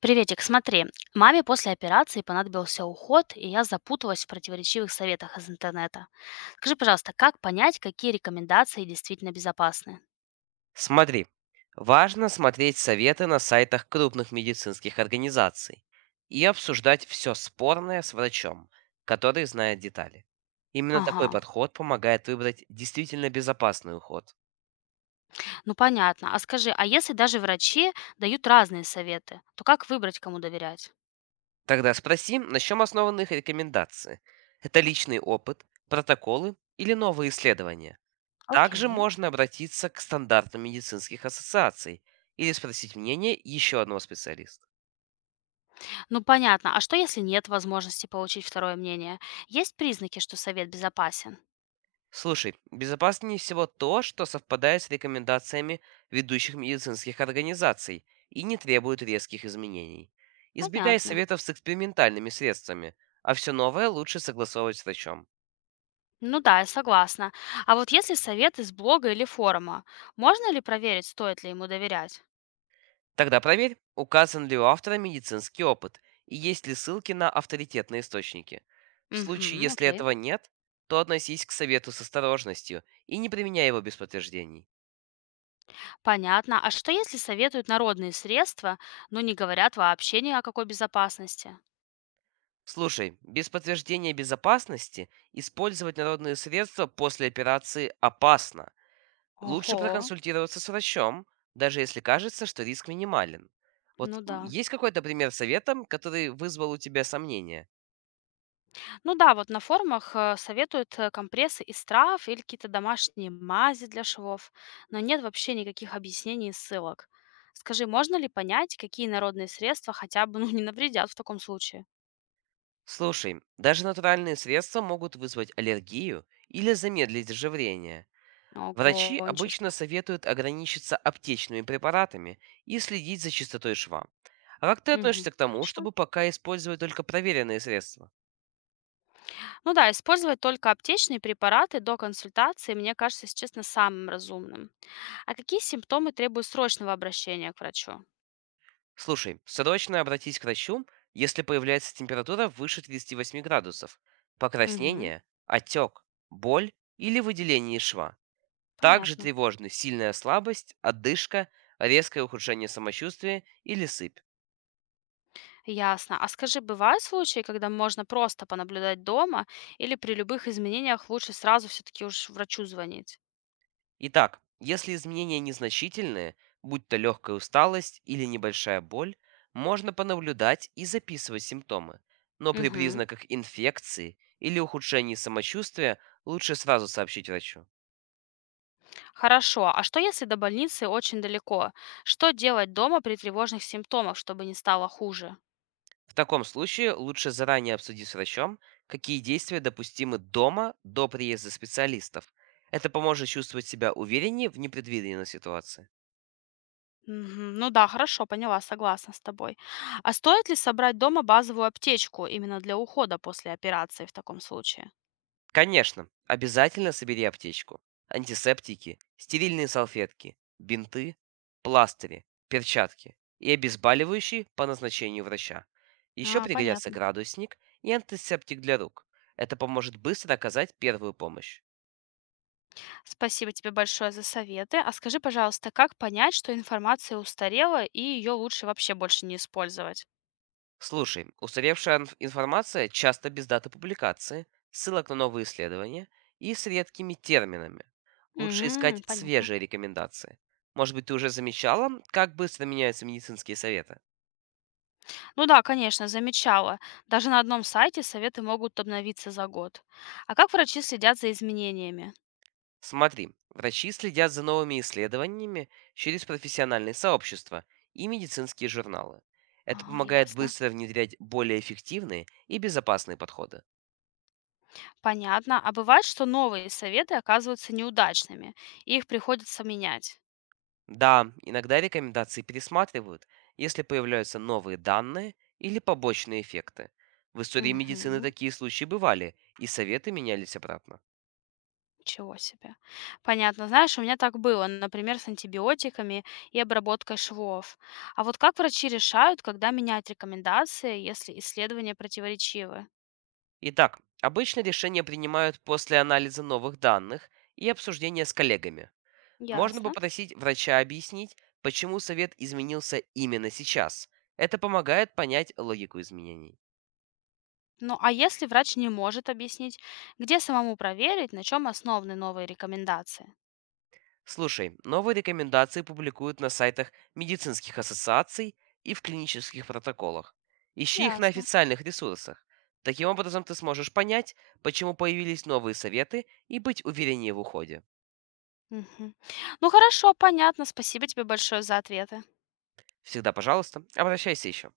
Приветик, смотри, маме после операции понадобился уход, и я запуталась в противоречивых советах из интернета. Скажи, пожалуйста, как понять, какие рекомендации действительно безопасны? Смотри, важно смотреть советы на сайтах крупных медицинских организаций и обсуждать все спорное с врачом, который знает детали. Именно Ага, такой подход помогает выбрать действительно безопасный уход. ну понятно. А скажи, а если даже врачи дают разные советы, то как выбрать, кому доверять? Тогда спроси, на чем основаны их рекомендации. Это личный опыт, протоколы или новые исследования. Также Окей. можно обратиться к стандартам медицинских ассоциаций или спросить мнение еще одного специалиста. Ну понятно. А что, если нет возможности получить второе мнение? Есть признаки, что совет безопасен? Слушай, безопаснее всего то, что совпадает с рекомендациями ведущих медицинских организаций и не требует резких изменений. Избегай Понятно. советов с экспериментальными средствами, а все новое лучше согласовывать с врачом. Ну да, я согласна. А вот если совет из блога или форума, можно ли проверить, стоит ли ему доверять? Тогда проверь, указан ли у автора медицинский опыт и есть ли ссылки на авторитетные источники. В случае, Мгм. если Окей. этого нет, то относись к совету с осторожностью и не применяй его без подтверждений. Понятно. А что, если советуют народные средства, но не говорят вообще ни о какой безопасности? Слушай, без подтверждения безопасности использовать народные средства после операции опасно. Лучше Ого, проконсультироваться с врачом, даже если кажется, что риск минимален. Ну да. Есть какой-то пример совета, который вызвал у тебя сомнения? Ну да, вот на форумах советуют компрессы из трав или какие-то домашние мази для швов, но нет вообще никаких объяснений и ссылок. Скажи, можно ли понять, какие народные средства хотя бы ну, не навредят в таком случае? Слушай, даже натуральные средства могут вызвать аллергию или замедлить заживление. Врачи Ого, ничего обычно себе. советуют ограничиться аптечными препаратами и следить за чистотой шва. А как ты Мгм. относишься к тому, Хорошо. чтобы пока использовать только проверенные средства? Ну да, использовать только аптечные препараты до консультации, мне кажется, если честно, самым разумным. А какие симптомы требуют срочного обращения к врачу? Слушай, срочно обратись к врачу, если появляется температура выше 38 градусов, Мгм. покраснение, отек, боль или выделение из шва. Также Понятно. тревожны сильная слабость, отдышка, резкое ухудшение самочувствия или сыпь. Ясно. А скажи, бывают случаи, когда можно просто понаблюдать дома или при любых изменениях лучше сразу все-таки уж врачу звонить? Итак, если изменения незначительные, будь то легкая усталость или небольшая боль, можно понаблюдать и записывать симптомы. Но при Мгм. признаках инфекции или ухудшении самочувствия лучше сразу сообщить врачу. Хорошо. А что если до больницы очень далеко? Что делать дома при тревожных симптомах, чтобы не стало хуже? В таком случае лучше заранее обсудить с врачом, какие действия допустимы дома до приезда специалистов. Это поможет чувствовать себя увереннее в непредвиденной ситуации. Мгм. Ну да, хорошо, поняла, согласна с тобой. А стоит ли собрать дома базовую аптечку именно для ухода после операции в таком случае? Конечно, обязательно собери аптечку, антисептики, стерильные салфетки, бинты, пластыри, перчатки и обезболивающие по назначению врача. Еще А, пригодятся понятно. градусник и антисептик для рук. Это поможет быстро оказать первую помощь. Спасибо тебе большое за советы. А скажи, пожалуйста, как понять, что информация устарела и ее лучше вообще больше не использовать? Слушай, устаревшая информация часто без даты публикации, ссылок на новые исследования и с редкими терминами. Лучше искать Мгм, понятно. свежие рекомендации. Может быть, ты уже замечала, как быстро меняются медицинские советы? Ну да, конечно, замечала. Даже на одном сайте советы могут обновиться за год. А как врачи следят за изменениями? Смотри, врачи следят за новыми исследованиями через профессиональные сообщества и медицинские журналы. Это А, помогает ясно. быстро внедрять более эффективные и безопасные подходы. Понятно. А бывает, что новые советы оказываются неудачными, и их приходится менять. Да, иногда рекомендации пересматривают, если появляются новые данные или побочные эффекты. В истории медицины Мгм. такие случаи бывали, и советы менялись обратно. Ничего себе. Понятно. Знаешь, у меня так было, например, с антибиотиками и обработкой швов. А вот как врачи решают, когда менять рекомендации, если исследования противоречивы? Итак, обычно решения принимают после анализа новых данных и обсуждения с коллегами. Можно Ясно. попросить врача объяснить, почему совет изменился именно сейчас. Это помогает понять логику изменений. Ну а если врач не может объяснить, где самому проверить, на чем основаны новые рекомендации? Слушай, новые рекомендации публикуют на сайтах медицинских ассоциаций и в клинических протоколах. Ищи их на Ясно. официальных ресурсах. Таким образом, ты сможешь понять, почему появились новые советы и быть увереннее в уходе. Мгм. Ну хорошо, понятно. Спасибо тебе большое за ответы. Всегда, пожалуйста, обращайся еще.